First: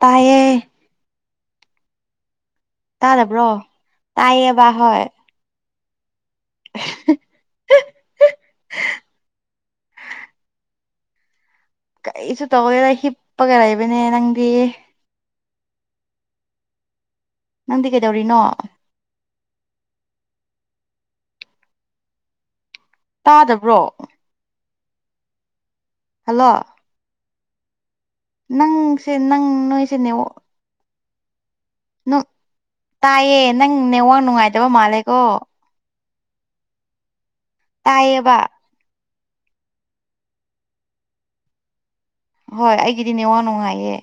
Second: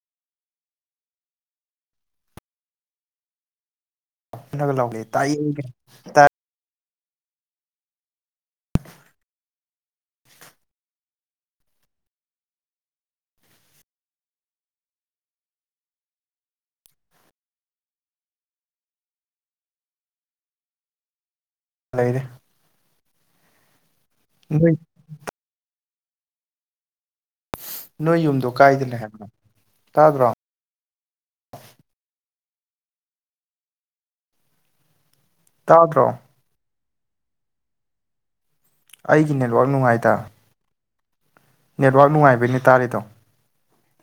ꯇꯥꯏꯌꯦ ꯇꯥꯗꯕ꯭ꯔꯣ ꯇꯥꯏꯌꯦꯕ ꯅꯒ ꯂꯥꯎꯦꯗꯦ ꯇꯥꯢꯌ ꯇ ꯍ ꯍ ꯍ ꯀꯩꯁꯨ ꯇꯧꯒꯦꯗ ꯍꯤꯞꯄꯒ ꯂꯩꯕꯅꯦ ꯅꯪꯗꯤ ꯅꯪꯗꯤ ꯀꯩꯗꯧꯔꯤꯅꯣ ꯂꯩꯔꯤ ꯇꯥꯗꯕ꯭ꯔꯣ ꯍꯨꯖꯤꯛ ꯍꯜꯂꯣ ꯅꯣꯏ ꯌꯨꯝꯗꯣ ꯀꯥꯏꯗꯅ ꯅꯪꯁꯦ ꯍꯥꯏꯕꯅꯣ ꯅꯪ ꯅꯣꯏꯁꯦ ꯇꯥꯕ꯭ꯔꯣ ꯅꯦꯠꯋꯥꯛ ꯇꯥꯏꯌꯦ ꯅꯪ ꯅꯦꯋꯥꯡ ꯅꯨꯡꯉꯥꯏꯇꯕ ꯃꯥꯜꯂꯦꯀꯣ ꯇꯥꯗ꯭ꯔꯣ ꯇꯥꯏꯌꯦꯕ ꯑꯩꯒꯤ ꯅꯦꯠꯋꯥꯛ ꯅꯨꯡꯉꯥꯏꯗ ꯅꯦꯠꯋꯔꯥꯛ ꯅꯨꯡꯉꯥꯏꯕꯩꯅꯦ ꯍꯣꯏ ꯇꯥꯔꯤꯗꯣ ꯑꯩꯒꯤꯗꯤ ꯅꯦꯠꯋꯥꯛ ꯅꯨꯡꯉꯥꯏꯌꯦ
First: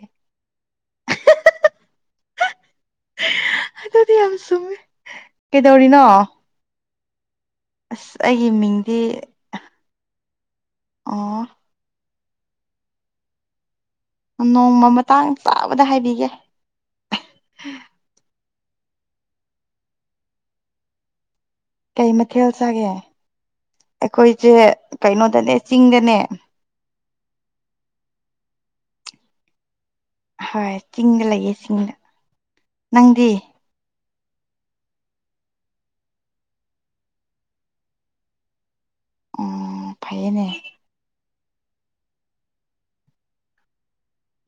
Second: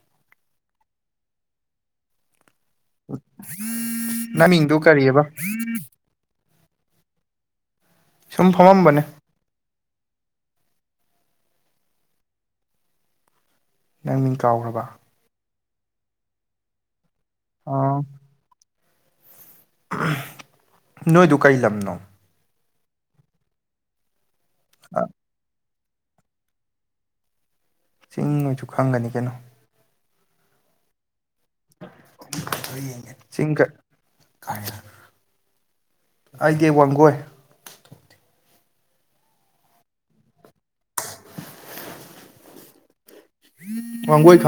ꯑꯗꯨꯗꯤ ꯌꯥꯝ ꯅꯪ ꯆꯝꯃꯦ ꯃꯤꯡꯗꯨ ꯀꯔꯤꯑꯕ ꯀꯩꯗꯧꯔꯤꯅꯣ ꯑꯁ ꯑꯩꯒꯤ ꯁꯨꯝ ꯃꯤꯡꯗꯤ ꯐꯝꯃꯝꯕꯅꯦ ꯑꯣ ꯅꯪ ꯃꯤꯡ ꯀꯥꯎꯈ꯭ꯔꯕ ꯅꯣꯡꯃ ꯃꯇꯥꯡ ꯆꯥꯕꯗ ꯍꯥꯏꯕꯤꯒꯦ ꯑꯥ ꯑ ꯅꯣꯏꯗꯨ ꯀꯩ ꯂꯝꯅꯣ ꯇꯥꯢꯌꯦ ꯑꯩꯈꯣꯏꯁꯦ ꯀꯩꯅꯣꯗꯅꯦ ꯆꯤꯡꯗꯅꯦ ꯆꯤꯡ ꯑꯣꯏꯁꯨ ꯈꯪꯒꯅꯤ ꯀꯩꯅꯣ ꯍꯣꯏ ꯆꯤꯡꯗ ꯂꯩꯌꯦ ꯆꯤꯡꯗ ꯅꯪꯗꯤ ꯆꯤꯡ ꯑꯩꯗꯤ ꯋꯥꯡꯒꯣꯏ ꯎꯝ ꯐꯩꯌꯦꯅꯦ [inaudible]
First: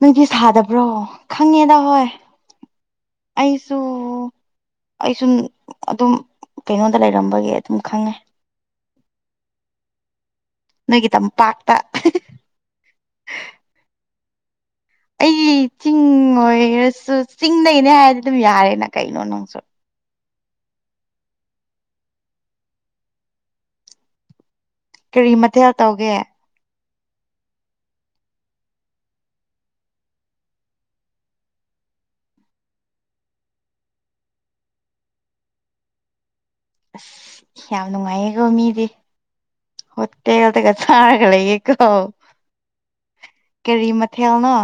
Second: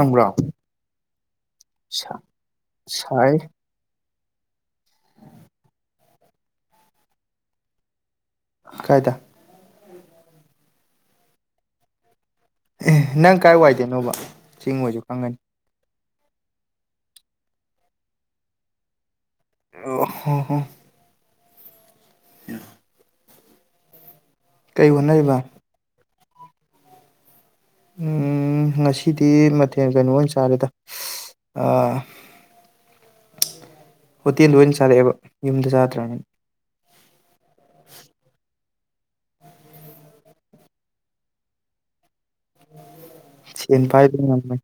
ꯅꯪꯗꯤ ꯁꯥꯗꯕ꯭ꯔꯣ ꯈꯪꯉꯦꯗ ꯍꯣꯏ ꯁꯥꯏ ꯑꯩꯁꯨ ꯑꯩ ꯁꯨꯝ ꯑꯗꯨꯝ ꯀꯩꯅꯣꯗ ꯂꯩꯔꯝꯕꯒꯤ ꯑꯗꯨꯝ ꯈꯪꯉꯦ ꯀꯥꯏꯗ ꯅꯣꯏꯒꯤ ꯇꯝꯄꯥꯥꯛꯇ ꯑꯦ ꯅꯪ ꯀꯥꯏ ꯋꯥꯏꯗꯩꯅꯣꯕ ꯆꯤꯡ ꯑꯣꯏꯁꯨ ꯈꯪꯒꯅꯤ ꯑꯩꯒꯤ ꯆꯤꯡ ꯑꯣꯏꯔꯁꯨ ꯆꯤꯡꯗꯩꯅꯦ ꯍꯥꯏꯔꯗꯤ ꯑꯗꯨꯝ ꯌꯥꯔꯦꯅ ꯀꯩ ꯑ ꯍꯣ ꯍꯣ ꯎꯝ ꯀꯔꯤ ꯍꯣꯠꯅꯔꯤꯕ ꯃꯊꯦꯜ ꯇꯧꯒꯦ ꯎꯝ ꯉꯁꯤꯗꯤ ꯃꯊꯦꯜ ꯀꯩꯅꯣ ꯑꯣꯏꯅ ꯆꯥꯔꯦꯗ ꯑ ꯍꯣꯇꯦꯜꯗ ꯑꯣꯏꯅ ꯆꯥꯔꯛꯑꯦꯕ ꯌꯨꯝꯗ ꯆꯥꯗ꯭ꯔꯕꯅꯤ ꯑꯁ ꯌꯥꯝ ꯅꯨꯡꯉꯥꯏꯌꯦꯀꯣ ꯃꯤꯗꯤ ꯍꯣꯇꯦꯜꯗꯒ ꯆꯥꯔꯒ ꯂꯩ ꯌꯦꯀꯣ ꯁꯦꯟ ꯀꯔꯤ ꯄꯥꯏꯕ ꯃꯊꯦꯜꯅꯣ ꯉꯝꯃꯦ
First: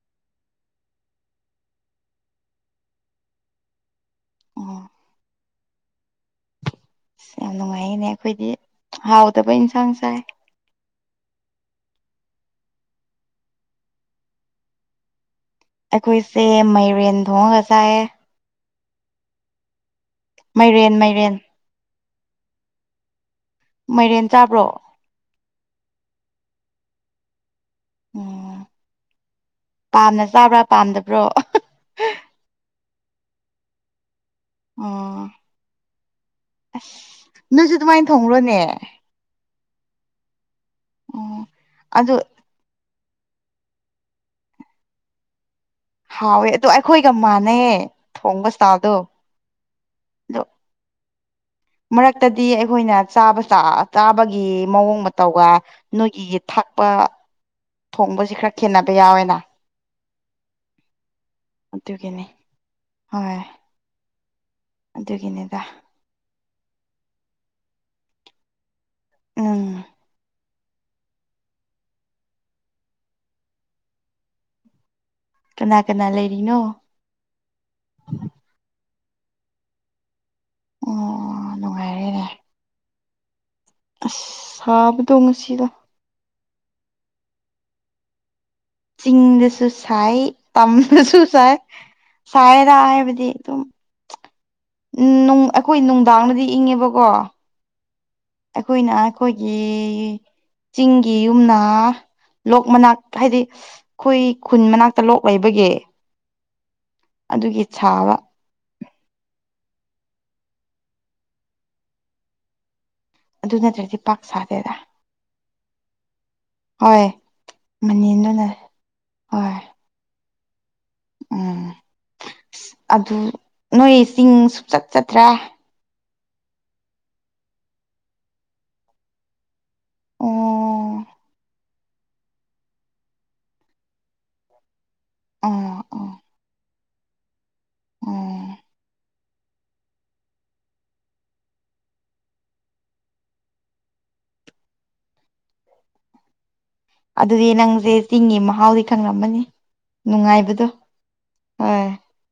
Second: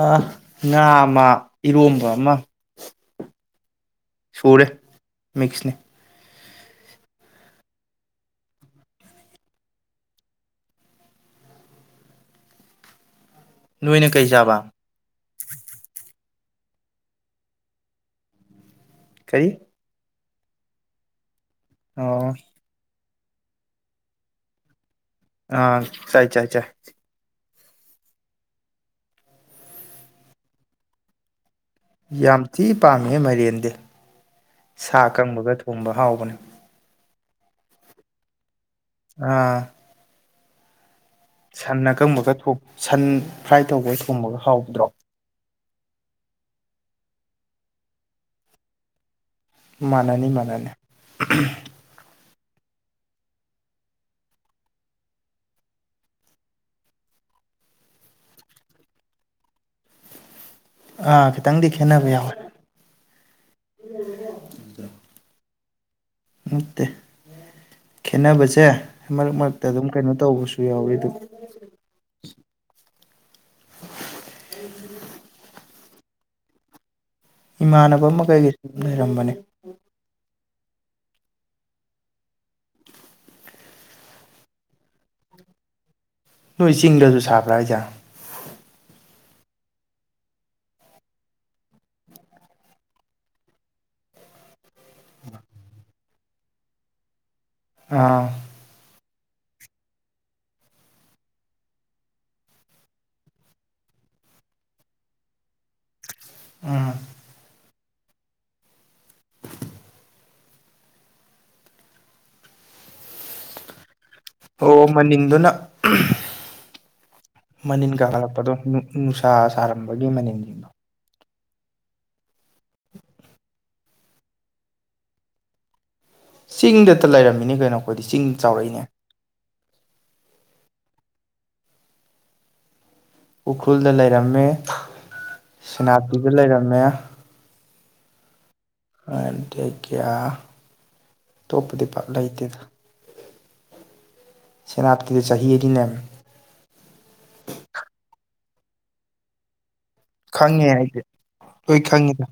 ꯑ ꯉꯥ ꯑꯃ ꯏꯔꯣꯝꯕ ꯑꯃ ꯑꯣ ꯁꯨꯔꯦ ꯃꯤꯛꯁꯅꯦ ꯑꯁ ꯌꯥꯝ ꯅꯨꯡꯉꯥꯏꯌꯦꯅꯦ ꯑꯩꯈꯣꯏꯗꯤ ꯍꯥꯎꯗꯕ ꯏꯟꯁꯥꯡ ꯆꯥꯏ ꯅꯣꯏꯅ ꯀꯩ ꯆꯥꯕ ꯑꯩꯈꯣꯏꯁꯦ ꯃꯥꯏꯔꯦꯟ ꯊꯣꯡꯉꯒ ꯆꯥꯏꯌꯦ ꯀꯔꯤ ꯃꯥꯏꯔꯦꯟ ꯃꯥꯏꯔꯦꯟ ꯑꯣ ꯃꯥꯏꯔꯦꯟ ꯆꯥꯕ꯭ꯔꯣ ꯑꯥ ꯆꯥꯏ ꯆꯥꯏ ꯆꯥꯏ ꯎꯝ ꯄꯥꯝꯅ ꯆꯥꯕ꯭ꯔꯥ ꯄꯥꯝꯗꯕ꯭ꯔꯣ ꯌꯥꯝ ꯊꯤ ꯄꯥꯝꯃꯦꯍꯦ ꯃꯥꯏꯔꯦꯟꯗꯤ ꯁꯥ ꯑꯣ ꯑꯀꯪꯕꯒ ꯊꯣꯡꯕ ꯍꯥꯎꯕꯅꯦ ꯑꯁ ꯅꯣꯏꯁꯨ ꯑꯗꯨꯃꯥꯏꯅ ꯊꯣꯡꯕ꯭ꯔꯣꯅꯦ ꯑꯥ ꯑꯣ ꯁꯟ ꯑꯗꯨ ꯑꯀꯪꯕꯒ ꯊꯣꯡ ꯁꯟ ꯐ꯭ꯔꯥꯏ ꯇꯧꯕꯒ ꯊꯣꯕꯒ ꯍꯥꯎꯕꯗ꯭ꯔꯣ ꯍꯥꯎꯋꯦ ꯑꯗꯣ ꯑꯩꯈꯣꯏꯒ ꯃꯥꯟꯅꯩꯌꯦ ꯊꯣꯡꯕ ꯁꯇꯥꯜꯗꯣ ꯃꯥꯟꯅꯅꯤ ꯃꯥꯟꯅꯅꯤ ꯃꯔꯛꯇꯗꯤ ꯑꯩꯈꯣꯏꯅ ꯆꯥꯕ ꯑ ꯆꯥꯕꯒꯤ ꯃꯑꯣꯡ ꯃꯇꯧꯒ ꯅꯣꯏꯒꯤ ꯊꯛ ꯄ ꯊꯣꯡꯕꯁꯤ ꯈꯔ ꯈꯦꯠꯅꯕ ꯌꯥꯎꯋꯦꯅ ꯑꯥ ꯈꯤꯇꯪꯗꯤ ꯈꯦꯠꯅꯕ ꯑꯗꯨꯒꯤꯅꯤ ꯌꯥꯎꯋꯦ ꯍꯣꯏ ꯑꯗꯨꯒꯤꯅꯤꯗ ꯅꯠꯇꯦ ꯈꯦꯠꯅꯕꯁꯦ ꯃꯔꯛ ꯃꯔꯛꯇ ꯎꯝ ꯑꯗꯨꯝ ꯀꯩꯅꯣ ꯇꯧꯕꯁꯨ ꯌꯥꯎꯋꯦ ꯑꯗꯨꯕꯨ [inaudible] ꯀꯅꯥ ꯀꯅꯥ ꯂꯩꯔꯤꯅꯣ ꯂꯩꯔꯝꯕꯅꯤ ꯑꯣ ꯅꯨꯡꯉꯥꯏꯔꯦꯅꯦ ꯑꯁ ꯁꯥꯕꯗꯣ ꯉꯁꯤꯗ ꯅꯣꯏ ꯆꯤꯡꯗꯁꯨ ꯁꯥꯕ꯭ꯔꯥ ꯍꯥꯏꯖꯦ ꯆꯤꯡꯗꯁꯨ ꯁꯥꯏ ꯇꯝꯗꯁꯨ ꯁꯥꯏ ꯁꯥꯏꯗ ꯍꯥꯏꯕꯗꯤ ꯗꯨꯝ ꯎꯝ ꯅꯨꯡ ꯑꯩꯈꯣꯏ ꯅꯨꯡꯗꯥꯡꯗꯗꯤ ꯏꯪꯉꯦꯕꯀꯣ ꯑꯥ ꯑꯩꯈꯣꯏꯅ ꯑꯩꯈꯣꯏꯒꯤ ꯆꯤꯡꯒꯤ ꯌꯨꯝꯅꯥ ꯂꯣꯛ ꯃꯅꯥꯛ ꯍꯥꯏꯗꯤ ꯑꯩꯈꯣꯏ ꯈꯨꯟ ꯃꯅꯥꯛꯇ ꯂꯣꯛ ꯂꯩꯕꯒꯤ ꯑꯥ ꯑꯗꯨꯒꯤ ꯁꯥꯕ ꯑꯗꯨ ꯅꯠꯇ꯭ꯔꯗꯤ ꯄꯥꯛ ꯁꯥꯗꯦꯗ ꯑꯣ ꯃꯅꯤꯟꯗꯨꯅ ꯍꯣꯏ ꯃꯅꯤꯟ ꯃꯅꯤꯟꯗꯨꯅ ꯀꯥꯈꯠꯂꯛꯄꯗꯣ ꯅꯨꯡꯁꯥ ꯍꯣꯏ ꯁꯥꯔꯝꯕꯒꯤ ꯃꯅꯤꯟ ꯎꯝ ꯑꯗꯨ ꯅꯣꯏ ꯆꯤꯡ ꯁꯨꯡꯆꯠ ꯆꯠꯇ꯭ꯔꯦ ꯆꯤꯡꯗꯇ ꯂꯩꯔꯝꯃꯤꯅꯦ ꯀꯩꯅꯣ ꯑꯩꯈꯣꯏꯗꯤ ꯆꯤꯡꯗ ꯆꯥꯎꯔꯛꯏꯅꯦ ꯑꯣ ꯎꯈ꯭ꯔꯨꯜꯗ ꯂꯩꯔꯝꯃꯦ ꯑꯣ ꯑꯣ ꯁꯦꯅꯥꯄꯇꯤꯗ ꯂꯩꯔꯝꯃꯦ ꯑꯣ ꯑꯗꯒꯤ ꯑ ꯑꯇꯣꯞꯄꯗꯤ ꯄꯥꯛ ꯂꯩꯇꯦꯗ ꯁꯅꯥ ꯑꯗꯨꯗꯤ ꯅꯪꯁꯦ ꯆꯤꯡꯒꯤ ꯃꯍꯥꯎꯗꯤ ꯈꯪꯂꯝꯃꯅꯤ ꯅꯨꯡꯉꯥꯏꯕꯗꯣ ꯈꯪꯉꯦ ꯑꯩꯗꯤ ꯂꯣꯢ ꯍꯣꯏ ꯈꯪꯉꯤ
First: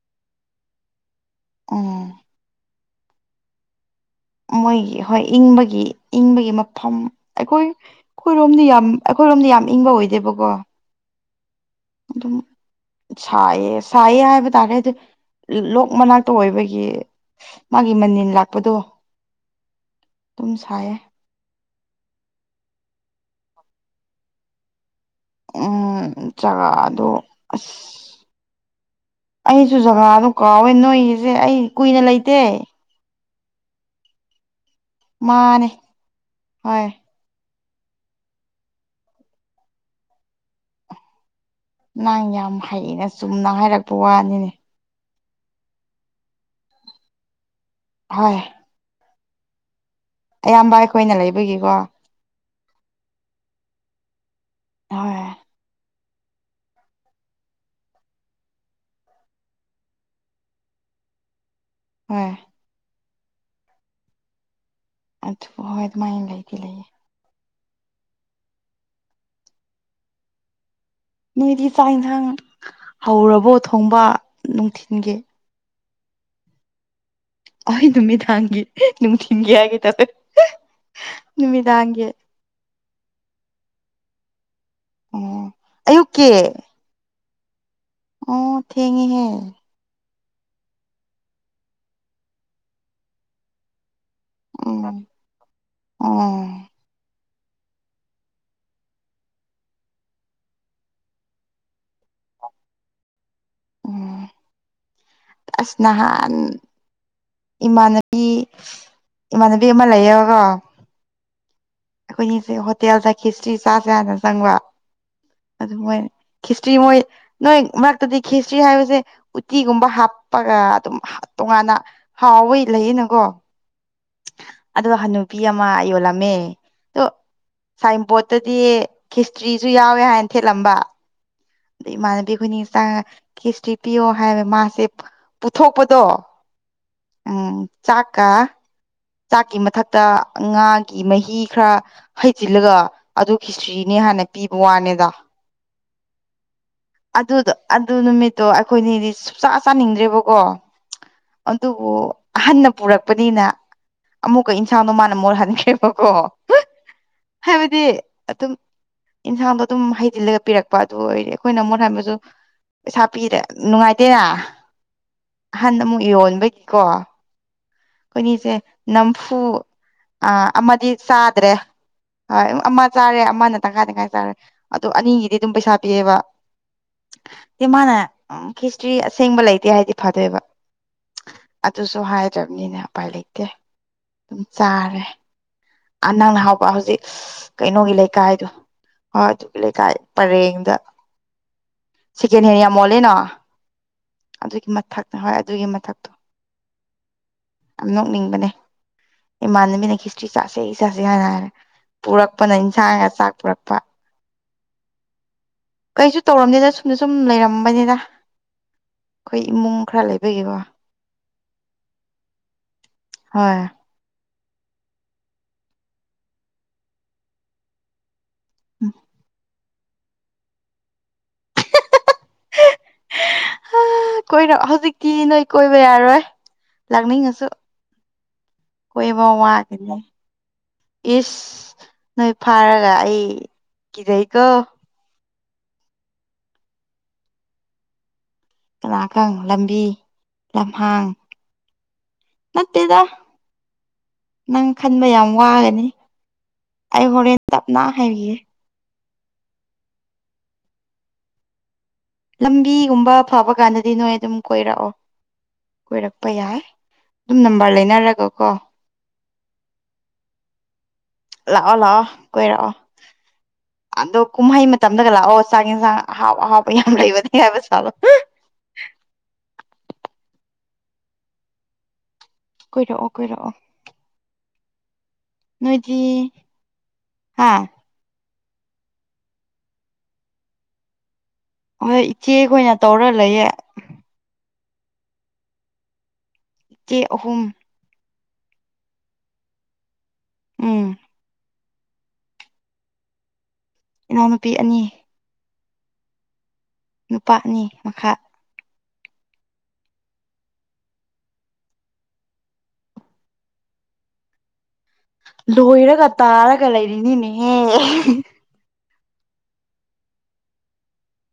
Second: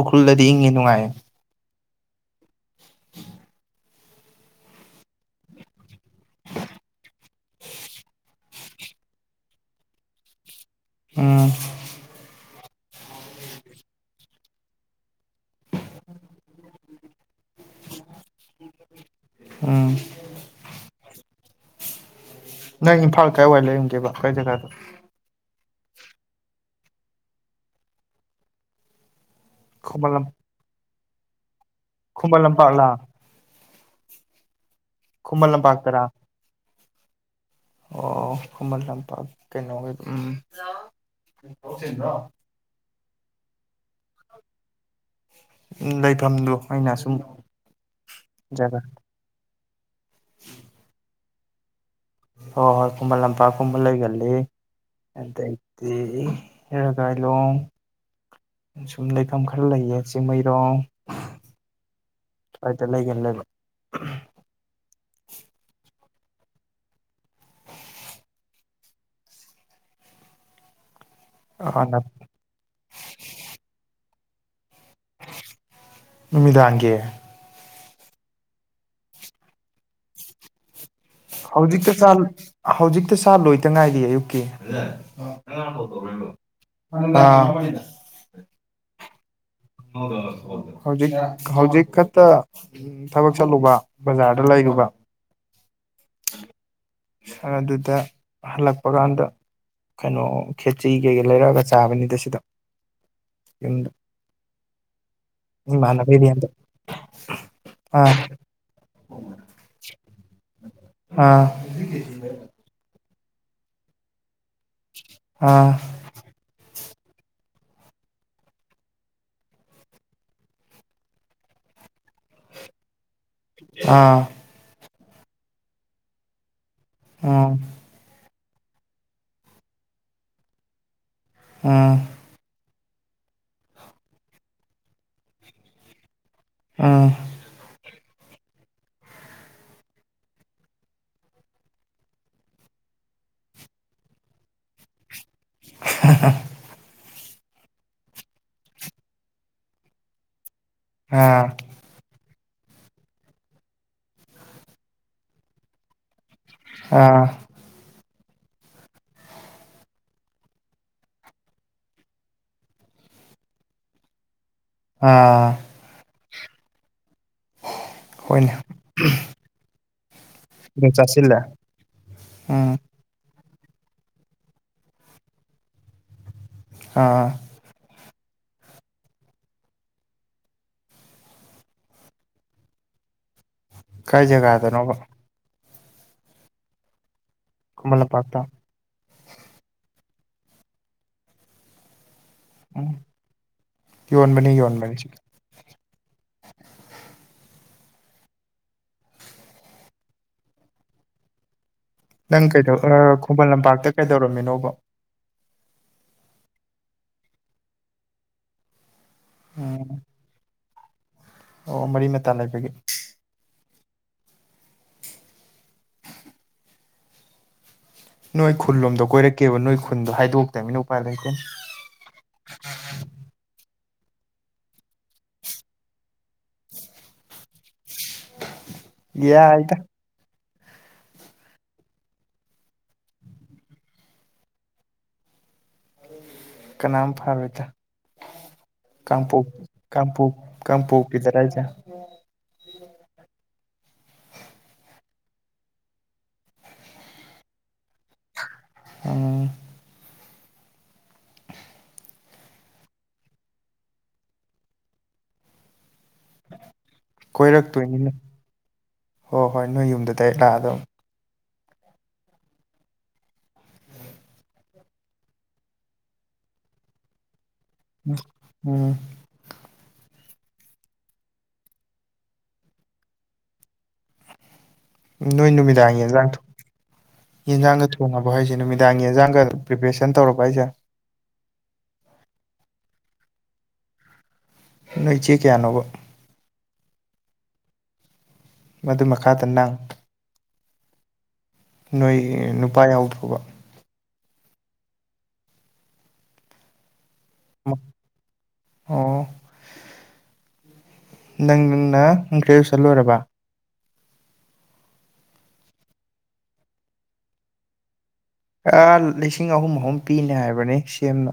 ꯎꯈ꯭ꯔꯨꯜꯗꯗꯤ ꯏꯪꯉꯤ ꯅꯨꯡꯉꯥꯏꯌꯦ ꯎꯝ ꯃꯣꯏꯒꯤ ꯍꯣꯏ ꯏꯪꯕꯒꯤ ꯏꯪꯕꯒꯤ ꯃꯐꯝ ꯑꯩꯈꯣꯏ ꯑꯩꯈꯣꯏꯔꯣꯝꯗꯤ ꯌꯥꯝ ꯑꯩꯈꯣꯏꯔꯣꯝꯗꯤ ꯌꯥꯝ ꯏꯪꯕ ꯑꯣꯏꯗꯦꯕꯀꯣ ꯎꯝ ꯑꯗꯨꯝ ꯁꯥꯏꯌꯦ ꯁꯥꯏꯌꯦ ꯍꯥꯏꯕ ꯇꯥꯔꯦꯗꯤ ꯂꯣꯛ ꯃꯅꯥꯛꯇ ꯑꯣꯏꯕꯒꯤ ꯃꯥꯒꯤ ꯃꯅꯤꯜ ꯂꯥꯛꯄꯗꯣ ꯎꯝ ꯑꯗꯨꯝ ꯁꯥꯏꯌꯦ ꯅꯪ ꯢꯝꯐꯥꯜ ꯀꯥꯏ ꯋꯥꯏ ꯂꯩꯔꯝꯒꯦꯕ ꯀꯥꯢ ꯖꯥꯒꯥꯗ ꯎꯝ ꯖꯒꯥꯗꯣ ꯑꯁ ꯑꯩꯁꯨ ꯈꯨꯃꯟ ꯂꯝ ꯖꯒꯥꯗꯣ ꯀꯥꯎꯋꯦ ꯅꯣꯏꯒꯤꯁꯦ ꯑꯩ ꯀꯨꯏꯅ ꯂꯩꯇꯦ ꯈꯨꯃꯟ ꯂꯝꯄꯥꯛꯂꯥ ꯈꯨꯃꯟ ꯃꯥꯅꯦ ꯂꯝꯄꯥꯛꯇꯔꯥ ꯍꯣꯏ ꯑꯣ ꯈꯨꯃꯟ ꯂꯝꯄꯥꯛ ꯀꯩꯅꯣ ꯎꯝ ꯅꯪ ꯌꯥꯝ ꯍꯩꯅ ꯆꯨꯝꯅ ꯍꯥꯏꯔꯛꯄ ꯋꯥꯅꯤꯅꯦ ꯎ ꯂꯩꯐꯝꯗꯨ ꯑꯩꯅ ꯁꯨꯝ ꯍꯣꯏ ꯖꯒꯥ ꯑꯌꯥꯝꯕ ꯑꯩꯈꯣꯏꯅ ꯂꯩꯕꯒꯤꯀꯣ ꯍꯣꯏ ꯍꯣꯏ ꯈꯨꯃꯟ ꯂꯝꯄꯥꯛ ꯀꯨꯝꯕ ꯂꯩꯒꯜꯂꯤ ꯍꯣꯏ ꯑꯗꯩꯗꯤ ꯔꯒꯥꯏꯔꯣꯡ ꯁꯨꯝ ꯂꯩꯐꯝ ꯈꯔ ꯂꯩꯌꯦ ꯆꯤꯡꯃꯩꯔꯣꯡ ꯍꯣꯏ ꯑꯗ ꯂꯩꯒꯟꯂꯦ ꯂꯩꯕ ꯑꯗꯣ ꯍꯣꯢ ꯑꯗꯨꯃꯥꯢ ꯂꯩꯗꯤ ꯂꯩꯌꯦ ꯅꯣꯏꯗꯤ ꯆꯥꯛ ꯍꯥꯟꯅ ꯏꯟꯊꯥꯡ ꯍꯧꯔꯕꯣ ꯊꯣꯡꯕ ꯅꯨꯡꯊꯤꯟꯒꯤ ꯅꯨꯃꯤꯗꯥꯡꯒꯤ ꯑꯩꯍ ꯅꯨꯃꯤꯗꯥꯡꯒꯤ ꯅꯨꯡꯊꯤꯡꯒꯤ ꯍꯥꯏꯒꯦ ꯇꯧꯑꯦ ꯍꯧꯖꯤꯛꯇ ꯆꯥ ꯍꯧꯖꯤꯛꯇ ꯆꯥ ꯂꯣꯏꯗ ꯉꯥꯏꯔꯤꯌꯦ ꯑꯌꯨꯛꯀꯤ ꯑꯣ ꯑꯌꯨꯛꯀꯤ [unintelligible] ꯑꯣ ꯊꯦꯡ ꯉꯦꯍꯦ ꯍꯧꯖꯤꯛ ꯍꯧꯖꯤꯛ ꯈꯛꯇ ꯊꯕꯛ ꯆꯠꯂꯨꯕ ꯕꯖꯥꯔꯗ ꯂꯩꯔꯨꯕ ꯎꯝ ꯎꯝ ꯑ ꯑꯗꯨꯗ ꯍꯜꯂꯛꯄ ꯀꯥꯟꯗ ꯀꯩꯅꯣ ꯈꯦꯆ꯭ꯔꯤ ꯀꯩꯀꯩ ꯂꯩꯔꯛꯑꯒ ꯆꯥꯕꯅꯤꯗ ꯁꯤꯗ ꯌꯨꯝꯗ ꯎꯝ ꯑꯁ ꯅꯍꯥꯟ ꯑꯥ ꯏꯃꯥꯟꯅꯕꯤ ꯏꯃꯥꯟꯅꯕꯤ ꯑꯃ ꯂꯩꯌꯦꯕ ꯑꯥ ꯑꯩꯈꯣꯏꯅꯤꯁꯦ ꯍꯣꯇꯦꯜꯗ ꯈꯦꯆ꯭ꯔꯤ ꯆꯥꯖ ꯍꯥꯢꯅ ꯆꯪꯕ ꯑꯥ ꯑꯗꯨ ꯃꯣꯏ ꯈꯦꯆ꯭ꯔꯤ ꯃꯣꯏ ꯅꯣꯏ ꯃꯔꯛꯇꯗꯤ ꯈꯦꯁꯇ꯭ꯔꯤ ꯍꯥꯏꯕꯁꯦ ꯎꯇꯤꯒꯨꯝꯕ ꯍꯥꯞꯄꯔꯥ ꯑꯗꯨꯝ ꯇꯣꯉꯥꯟꯅ ꯍꯥꯎꯋꯦ ꯂꯩꯌꯦꯅꯀꯣ ꯍꯥ ꯑꯗꯣ ꯍꯅꯨꯄꯤ ꯑꯃ ꯌꯣꯜꯂꯝꯃꯦ ꯑꯗꯣ ꯎꯝ ꯁꯥꯏꯟꯕꯣꯔꯗ ꯗꯗꯤ ꯈꯤꯁꯇ꯭ꯔꯤꯁꯨ ꯌꯥꯎꯋꯦ ꯍꯥꯏꯅ ꯊꯦꯠꯂꯝꯕ ꯑꯗꯩ ꯎꯝ ꯏꯃꯥꯟꯅꯕꯤ ꯑꯩꯈꯣꯏꯅꯤ ꯥꯆꯪꯉ ꯈꯤꯁꯇꯔꯤ ꯄꯤꯌꯣ ꯍꯥꯏꯕ ꯃꯥꯁꯦ ꯄꯨꯊꯣꯛꯄꯗꯣ ꯎꯝ ꯆꯥꯛꯀꯥ ꯆꯥꯛꯀꯤ ꯃꯊꯛꯇ ꯉꯥꯒꯤ ꯃꯍꯤ ꯈꯔ ꯍꯩꯖꯤꯜꯂꯒ ꯑꯗꯨꯒꯤ ꯈꯤꯁꯇꯆ꯭ꯔꯤꯅꯦ ꯍꯥꯟꯅ ꯄꯤꯕ ꯋꯥꯅꯦꯗ [unintelligible] ꯑꯗꯨꯗꯣ ꯑꯗꯨ ꯅꯨꯃꯤꯠꯇꯣ ꯑꯩꯈꯣꯏꯅꯤꯗꯤ ꯁꯨꯛꯆꯥ ꯆꯥꯅꯤꯡꯗ꯭ꯔꯦꯕꯀꯣ ꯑꯥ ꯑꯗꯨꯕꯨ ꯑꯍꯟꯅ ꯄꯨꯔꯛꯄꯅꯤꯅ ꯑꯃꯨꯛꯀ ꯏꯟꯁꯥꯡꯗꯣ ꯃꯥꯅ ꯃꯣꯠꯍꯟꯈ꯭ꯔꯦꯕꯀꯣ ꯑꯥ ꯍꯥꯏꯕꯗꯤ ꯑꯗꯨꯝ ꯏꯟꯁꯥꯡꯗꯣ ꯑꯗꯨꯝ ꯍꯩꯖꯤꯜꯂꯒ ꯄꯤꯔꯛꯄ ꯑꯗꯨ ꯑꯣꯏꯔꯗꯤ ꯑꯩꯈꯣꯏꯅ ꯑꯃꯨꯛ ꯍꯥꯏꯕꯁꯨ ꯄꯩꯁꯥ ꯄꯤꯔꯦ ꯅꯨꯡꯉꯥꯏꯇꯦꯅꯥ ꯑꯥ ꯑꯍꯟ ꯅ ꯑꯃꯨꯛ ꯌꯣꯟꯕꯩꯀꯣ ꯍꯣꯏꯅꯦ ꯑꯩꯈꯣꯏꯅꯤꯁꯦ ꯅꯝꯐꯨ ꯑꯥ ꯑꯃꯗꯤ ꯑꯗꯨꯝ ꯆꯥꯁꯤꯜꯂꯦ ꯆꯥꯗ꯭ꯔꯦ ꯑꯥ ꯎꯝ ꯑꯃ ꯆꯥꯔꯦ ꯑꯃꯅ ꯇꯪꯈꯥꯏ ꯇꯪꯈꯥꯏ ꯇꯧꯔꯦ ꯑꯗꯣ ꯑꯅꯤꯒꯤꯗꯤ ꯑꯗꯨꯝ ꯄꯩꯁꯥ ꯄꯤꯌꯦꯕ ꯑꯥ ꯏ ꯃꯥꯅ ꯎꯝ ꯈꯤꯁꯇ꯭ꯔꯤ ꯑꯁꯦꯡꯕ ꯂꯩꯇꯦ ꯍꯥꯏꯗꯤ ꯐꯗꯣꯏꯕ ꯑꯗꯨꯁꯨ ꯍꯥꯏꯗ ꯅꯤꯅ ꯎꯄꯥꯏ ꯂꯩꯇꯦ ꯀꯥꯏ ꯑꯗꯨꯝ ꯖꯒꯥꯗꯅꯣꯕ ꯆꯥꯔꯦ ꯑꯥ ꯅꯪꯅ ꯍꯥꯎꯕ ꯍꯧꯖꯤꯛ ꯀꯩꯅꯣꯒꯤ ꯈꯨꯃꯟ ꯂꯝꯄꯥꯛꯇ ꯂꯩꯀꯥꯏꯗꯣ ꯍꯣꯏ ꯑꯗꯨꯒꯤ ꯂꯩꯀꯥꯏ ꯄꯔꯦꯡꯗ ꯁꯦꯀꯦꯟ ꯍꯦꯟ ꯌꯥꯝ ꯎꯝ ꯃꯣꯂꯦꯅ ꯌꯣꯟꯕꯅꯤ ꯑꯗꯨꯒꯤ ꯌꯣꯟꯕꯅꯤ ꯃꯊꯛ ꯁꯤ ꯍꯣꯏ ꯑꯗꯨꯒꯤ ꯃꯊꯛꯇꯣ ꯌꯥꯝ ꯅꯣꯛꯅꯤꯡꯕꯅꯦ ꯏꯃꯥꯟꯅꯕꯤꯅ ꯈꯤꯁꯆ꯭ꯔꯤ ꯆꯥꯁꯦ ꯆꯥꯁꯦ ꯍꯥꯏꯅ ꯍꯥꯏꯔ ꯅꯪ ꯀꯩꯗꯧ ꯑꯥ ꯈꯨꯃꯟ ꯂꯝꯄꯥꯛꯇ ꯀꯩꯗꯧꯔꯝꯃꯤꯅꯣꯕ ꯀꯩꯁꯨ ꯇꯧꯔꯝꯗꯦꯗ ꯁꯨꯝꯅ ꯁꯨꯝ ꯂꯩꯔꯝꯕꯅꯤꯗ ꯑꯩꯈꯣꯏ ꯏꯃꯨꯡ ꯎꯝ ꯈꯔ ꯂꯩꯕꯒꯤꯀꯣ ꯑꯣ ꯃꯔꯤ ꯃꯇꯥ ꯂꯩꯕꯒꯤ ꯑꯥ ꯅꯣꯏ ꯈꯨꯜꯂꯣꯝꯗ ꯀꯣꯏꯔꯛꯀꯦꯕꯨ ꯅꯣꯏ ꯈꯨ ꯈꯨꯨꯟꯗꯣ ꯍꯥꯏꯗꯣꯛꯇꯃꯤꯅ ꯎꯄꯥꯏ ꯂꯩꯇꯦ ꯍꯥ ꯀꯣꯔꯛ ꯍꯧꯖꯤꯛꯇꯤ ꯅꯣꯏ ꯀꯣꯏꯕ ꯌꯥꯔꯣꯏ ꯂꯥꯛꯅꯤꯡꯉꯁꯨ ꯀꯣꯏꯕ ꯌꯥꯏꯗ ꯋꯥꯒꯤꯅꯤ ꯏꯁ ꯅꯣꯏ ꯐꯥꯔꯒ ꯂꯥꯛꯑꯦ ꯀꯤꯖꯩꯀꯣ ꯀꯅꯥꯝ ꯐꯥꯔꯣꯏꯗ ꯀꯅꯥꯥꯈꯪ ꯂꯝꯕꯤ ꯂꯝꯍꯥꯡ ꯀꯥꯡꯄꯣꯛꯄꯤꯗꯔ ꯍꯥꯏꯁꯦ ꯅꯠꯇꯦꯗ ꯅꯪ ꯈꯟꯕ ꯌꯥꯝ ꯋꯥꯔꯅꯤ ꯑꯩ ꯍꯣꯔꯦꯟ ꯇꯞꯅ ꯍꯥꯏꯕꯤꯒꯦ ꯎꯝ ꯂꯝꯕꯤꯒꯨꯝꯕ ꯐꯕ ꯀꯥꯟꯗꯗꯤ ꯅꯣꯏ ꯑꯗꯨꯝ ꯀꯣꯏꯔꯛꯑꯣ ꯀꯣꯏꯔꯛꯄ ꯌꯥꯏ ꯗꯨꯝ ꯅꯝꯕꯔ ꯂꯩꯅꯔꯒ ꯀꯣ ꯍꯣ ꯍꯣꯏ ꯅꯣꯏ ꯌꯨꯝꯗ ꯗꯥꯢꯔꯦꯛ ꯂꯥꯛꯑꯗꯧ ꯂꯥꯛꯑꯣ ꯂꯥꯛꯑꯣ ꯀꯣꯢꯔꯛ ꯑꯣ ꯑꯗꯣ ꯀꯨꯝꯍꯩ ꯃꯇꯝꯗꯒ ꯂꯥꯛꯑꯣ ꯆꯥꯛ ꯌꯦꯟꯁꯥꯡ ꯑꯍꯥꯎ ꯑꯍꯥꯎꯕ ꯌꯥꯝ ꯂꯩꯕꯅꯦ ꯍꯥꯏꯕꯁꯦ ꯎꯝ ꯀꯣꯏꯔꯛꯑꯣ ꯀꯣꯏꯔꯛꯑꯣ ꯅꯣꯏ ꯅꯣꯏꯗꯤ ꯅꯨꯃꯤꯗꯥꯡꯒꯤ ꯌꯦꯟꯁꯥꯡ ꯊꯣꯡ ꯍꯥ ꯌꯦꯟꯖꯥꯡꯒ ꯊꯣꯡꯉꯕ ꯋꯥꯍꯩꯁꯦ ꯅꯨꯃꯤꯗꯥꯡꯒꯤ ꯌꯦꯟꯖꯥꯡꯒ ꯑꯗꯨꯝ ꯄ꯭ꯔꯤꯄꯦꯔꯦꯁꯟ ꯇꯧꯔꯕꯣ ꯍꯥꯢꯁꯦ ꯍꯣꯏ ꯏꯆꯦꯈꯣꯏꯅ ꯇꯧꯔ ꯂꯩꯌꯦ ꯅꯣꯏ ꯏꯆꯦ ꯀꯌꯥꯅꯣꯕ ꯏꯆꯦ ꯑꯍꯨꯝ ꯃꯗꯨ ꯃꯈꯥꯗ ꯅꯪ ꯎꯝ ꯅꯣꯏꯒꯤ ꯅꯨꯄꯥ ꯌꯥꯎꯗ꯭ꯔꯣꯕ ꯏꯅꯥꯎꯅꯨꯄꯤ ꯑꯅꯤ ꯅꯨꯄꯥ ꯑꯅꯤ ꯃꯈꯥ ꯑꯣ ꯅꯪ ꯅ ꯒ꯭ꯔꯦꯖꯨꯋꯦꯁꯟ ꯂꯣꯏꯔꯕ ꯂꯣꯏꯔꯒ ꯇꯥꯔꯒ ꯂꯩꯔꯤꯅꯤꯅꯦꯍꯦ ꯑꯥ ꯂꯤꯁꯤꯡ ꯑꯍꯨꯝ ꯑꯍꯨꯝ ꯄꯤꯅꯤ ꯍꯥꯏꯕꯅꯦ ꯁꯤ ꯑꯦꯝꯅ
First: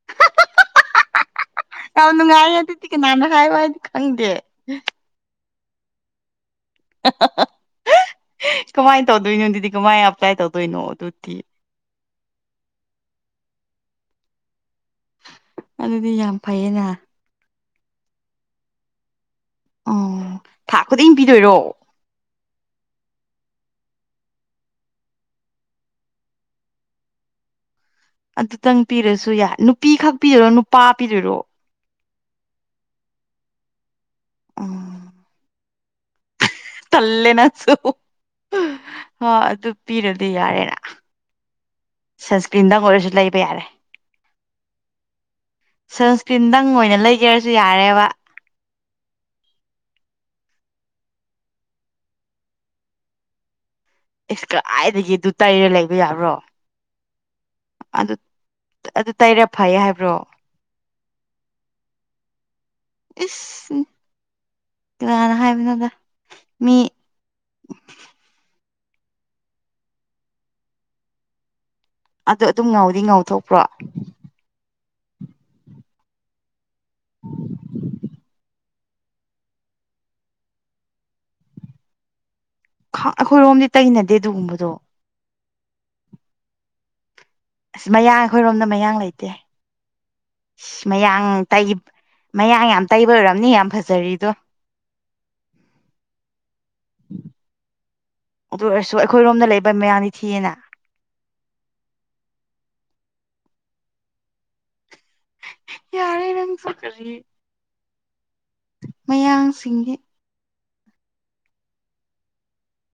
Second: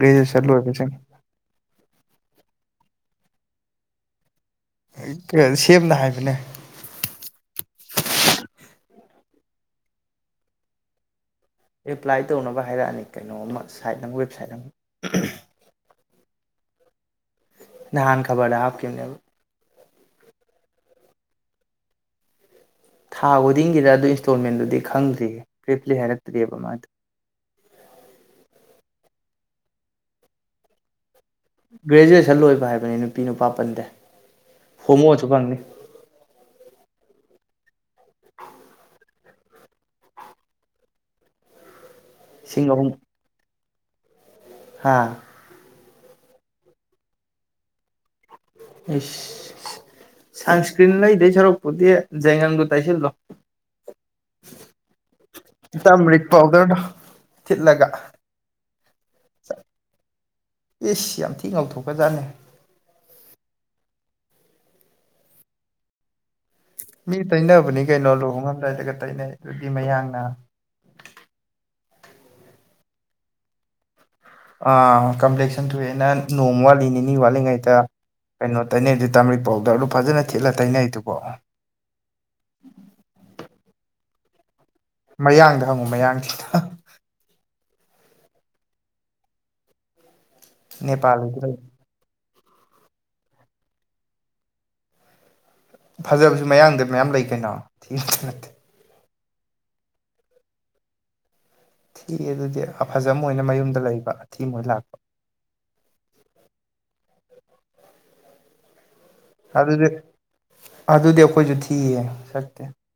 ꯒ꯭ꯔꯦꯖꯨꯋꯦꯁꯟ ꯂꯣꯏꯕꯖꯤꯡ ꯌꯥꯝ ꯅꯨꯡꯉꯥꯏꯌꯦ ꯑꯗꯨꯗꯤ ꯀꯅꯥꯅ ꯍꯥꯏꯕ ꯍꯥꯏꯗꯤ ꯈꯪꯗꯦ ꯍꯩꯛ ꯀꯩ ꯁꯤꯑꯦꯝꯅ ꯍꯥꯏꯕꯅꯦ ꯍ ꯍ ꯍ ꯀꯃꯥꯏꯅ ꯇꯧꯗꯣꯏꯅꯣ ꯑꯗꯨꯗꯤ ꯀꯃꯥꯏꯅ ꯑꯦꯞꯄ꯭ꯂꯥꯏ ꯇꯧꯗꯣꯏꯅꯣ ꯑꯗꯨꯗꯤ ꯑꯦꯄ꯭ꯂꯥꯏ ꯇꯧꯅꯕ ꯍꯥꯏꯔꯛꯑꯅꯤ ꯀꯩꯅꯣꯝꯃ ꯁꯥꯏꯠ ꯑꯃ ꯋꯦꯕꯁꯥꯏꯠ ꯑꯃ ꯑꯗꯨꯗꯤ ꯌꯥꯝ ꯐꯩꯌꯦꯅ ꯅꯍꯥꯟ ꯈꯕꯔꯗ ꯍꯥꯞꯈꯤꯕꯅꯦꯕ ꯎꯝ ꯊꯥ ꯈꯨꯗꯤꯡ ꯄꯤꯗꯣꯏꯔꯣ ꯊꯥ ꯈꯨꯗꯤꯡꯒꯤꯔꯣ ꯑꯗꯨ ꯏꯟꯁꯇꯣꯜꯃꯦꯟꯗꯨꯗꯤ ꯈꯪꯗ꯭ꯔꯤꯌꯦ ꯕ꯭ꯔꯤꯞꯂꯤ ꯍꯥꯏꯔꯛꯇ꯭ꯔꯤꯑꯦꯕ ꯃꯥꯗꯣ ꯑꯗꯨꯇꯪ ꯄꯤꯔꯁꯨ ꯌꯥꯏ ꯅꯨꯄꯤ ꯈꯛ ꯄꯤꯔꯣ ꯅꯨꯄꯥ ꯄꯤꯗꯨꯏꯔꯣ ꯒ꯭ꯔꯦꯖꯨꯑꯦꯁꯟ ꯂꯣꯏꯕ ꯍꯥꯏꯕꯅꯤ ꯅꯨꯄꯤ ꯅꯨꯄꯥ ꯄꯟꯗꯦ ꯎꯝ ꯍꯣꯃꯣꯁꯨ ꯐꯪꯅꯤ ꯇꯜꯂꯦ ꯅꯪꯁꯨ ꯍꯣꯏ ꯑꯗꯨ ꯄꯤꯔꯗꯤ ꯌꯥꯔꯦꯅ ꯁꯟꯁꯀ꯭ꯔꯤꯟꯗꯪ ꯑꯣꯏꯔꯖꯨ ꯂꯩꯕ ꯌꯥꯔꯦ ꯍꯥꯥ ꯁꯟꯁꯀ꯭ꯔꯤꯟꯗꯪ ꯑꯣꯏꯅ ꯂꯩꯒꯦꯔꯁꯨ ꯌꯥꯔꯦꯕ ꯢꯁ ꯁꯟꯁꯀ꯭ꯔꯤꯟ ꯂꯩꯗꯨꯢ ꯁꯔꯨꯛꯄꯨꯗꯤ ꯌꯥꯢꯒꯪꯗꯣ ꯇꯩꯏꯁꯤꯟꯂꯣ ꯢꯁ ꯀꯗꯥꯥꯏꯗꯒꯤ ꯑꯗꯨ ꯇꯩꯔ ꯂꯩꯕ ꯇꯔꯃꯔꯤꯛ ꯌꯥꯕ꯭ꯔꯣ ꯄꯥꯎꯗꯔꯗꯣ ꯊꯤꯠꯂꯒ ꯑꯗꯨ ꯑ ꯑꯗꯨ ꯇꯩꯔꯦ ꯐꯩꯌꯦ ꯍꯥꯏꯕ꯭ꯔꯣ ꯢꯁ ꯌꯥꯝ ꯊꯤ ꯉꯧꯊꯣꯛꯈ꯭ꯔꯖꯥꯠꯅꯤ ꯍꯝ ꯀꯥꯅꯅ ꯍꯥꯏꯕꯅꯣꯗ ꯃꯤ ꯇꯩꯅꯕꯅꯦ ꯀꯩꯅꯣ ꯂꯨꯍꯣꯡꯉꯝꯗꯥꯏꯗꯒ ꯇꯩꯅꯔꯤꯗꯨꯗꯤ ꯃꯌꯥꯡꯅ ꯑꯗꯨ ꯑꯗꯨꯝ ꯉꯧꯗꯤ ꯉꯧꯊꯣꯛꯄ꯭ꯔꯣ ꯑ ꯀꯝꯄ꯭ꯂꯦꯛꯁꯟ ꯊꯣꯛꯑꯦꯅ ꯅꯣꯡꯃ ꯋꯥꯠꯂꯤ ꯅꯤꯅꯤ ꯋꯥꯠꯂꯤꯉꯩꯗ ꯀꯩꯅꯣ ꯇꯩꯅꯩꯗꯨ ꯇꯥꯃꯔꯤꯛ ꯄꯥꯎꯗꯔꯗꯨ ꯐꯖꯅ ꯊꯤꯠꯂ ꯇꯩꯅꯩꯗꯨꯕꯣ ꯈꯪ ꯑꯩꯈꯣꯏꯔꯣꯝꯗꯗꯤ ꯇꯩꯅꯗꯦ ꯑꯗꯨꯒꯨꯝꯕꯗꯣ ꯃꯌꯥꯡꯗ ꯍꯪꯉꯨ ꯃꯌꯥꯡꯁꯤꯡꯗ ꯑꯁ ꯃꯌꯥꯡ ꯑꯩꯈꯣꯏꯔꯣꯝꯗ ꯃꯌꯥꯡ ꯂꯩꯇꯦ ꯢꯁ ꯃꯌꯥꯡ ꯅꯦꯄꯥꯜꯗ ꯇꯩꯒ ꯃꯌꯥꯡ ꯌꯥꯝ ꯇꯩꯕꯩ ꯑꯣꯏꯔꯝꯅꯤ ꯌꯥꯝ ꯐꯖꯔꯤꯗꯣ ꯐꯖꯕꯁꯨ ꯃꯌꯥꯡꯗ ꯃꯌꯥꯝ ꯂꯩ ꯀꯩꯅꯣ ꯊꯤꯕꯇ ꯅꯠꯇꯦ ꯑꯗꯣ ꯑꯩꯈꯣꯏꯔꯣꯝꯗ ꯂꯩꯕ ꯃꯌꯥꯡꯗꯤ ꯊꯤꯌꯦꯅ ꯊꯤ ꯑꯗꯨꯗꯤ ꯑꯐꯖꯕꯣꯏꯅ ꯃꯌꯨꯝꯗ ꯂꯩꯕ ꯑꯊꯤ ꯃꯣꯏ ꯂꯥꯛꯄ ꯌꯥꯔꯦ ꯅꯪꯁꯨ ꯀꯔꯤ ꯑꯗꯨꯗꯤ ꯃꯌꯥꯡꯁꯤꯡꯒꯤ ꯑꯗꯨꯗꯤ ꯑꯩꯈꯣꯏꯁꯨ ꯊꯤꯌꯦ ꯁꯛꯇꯤ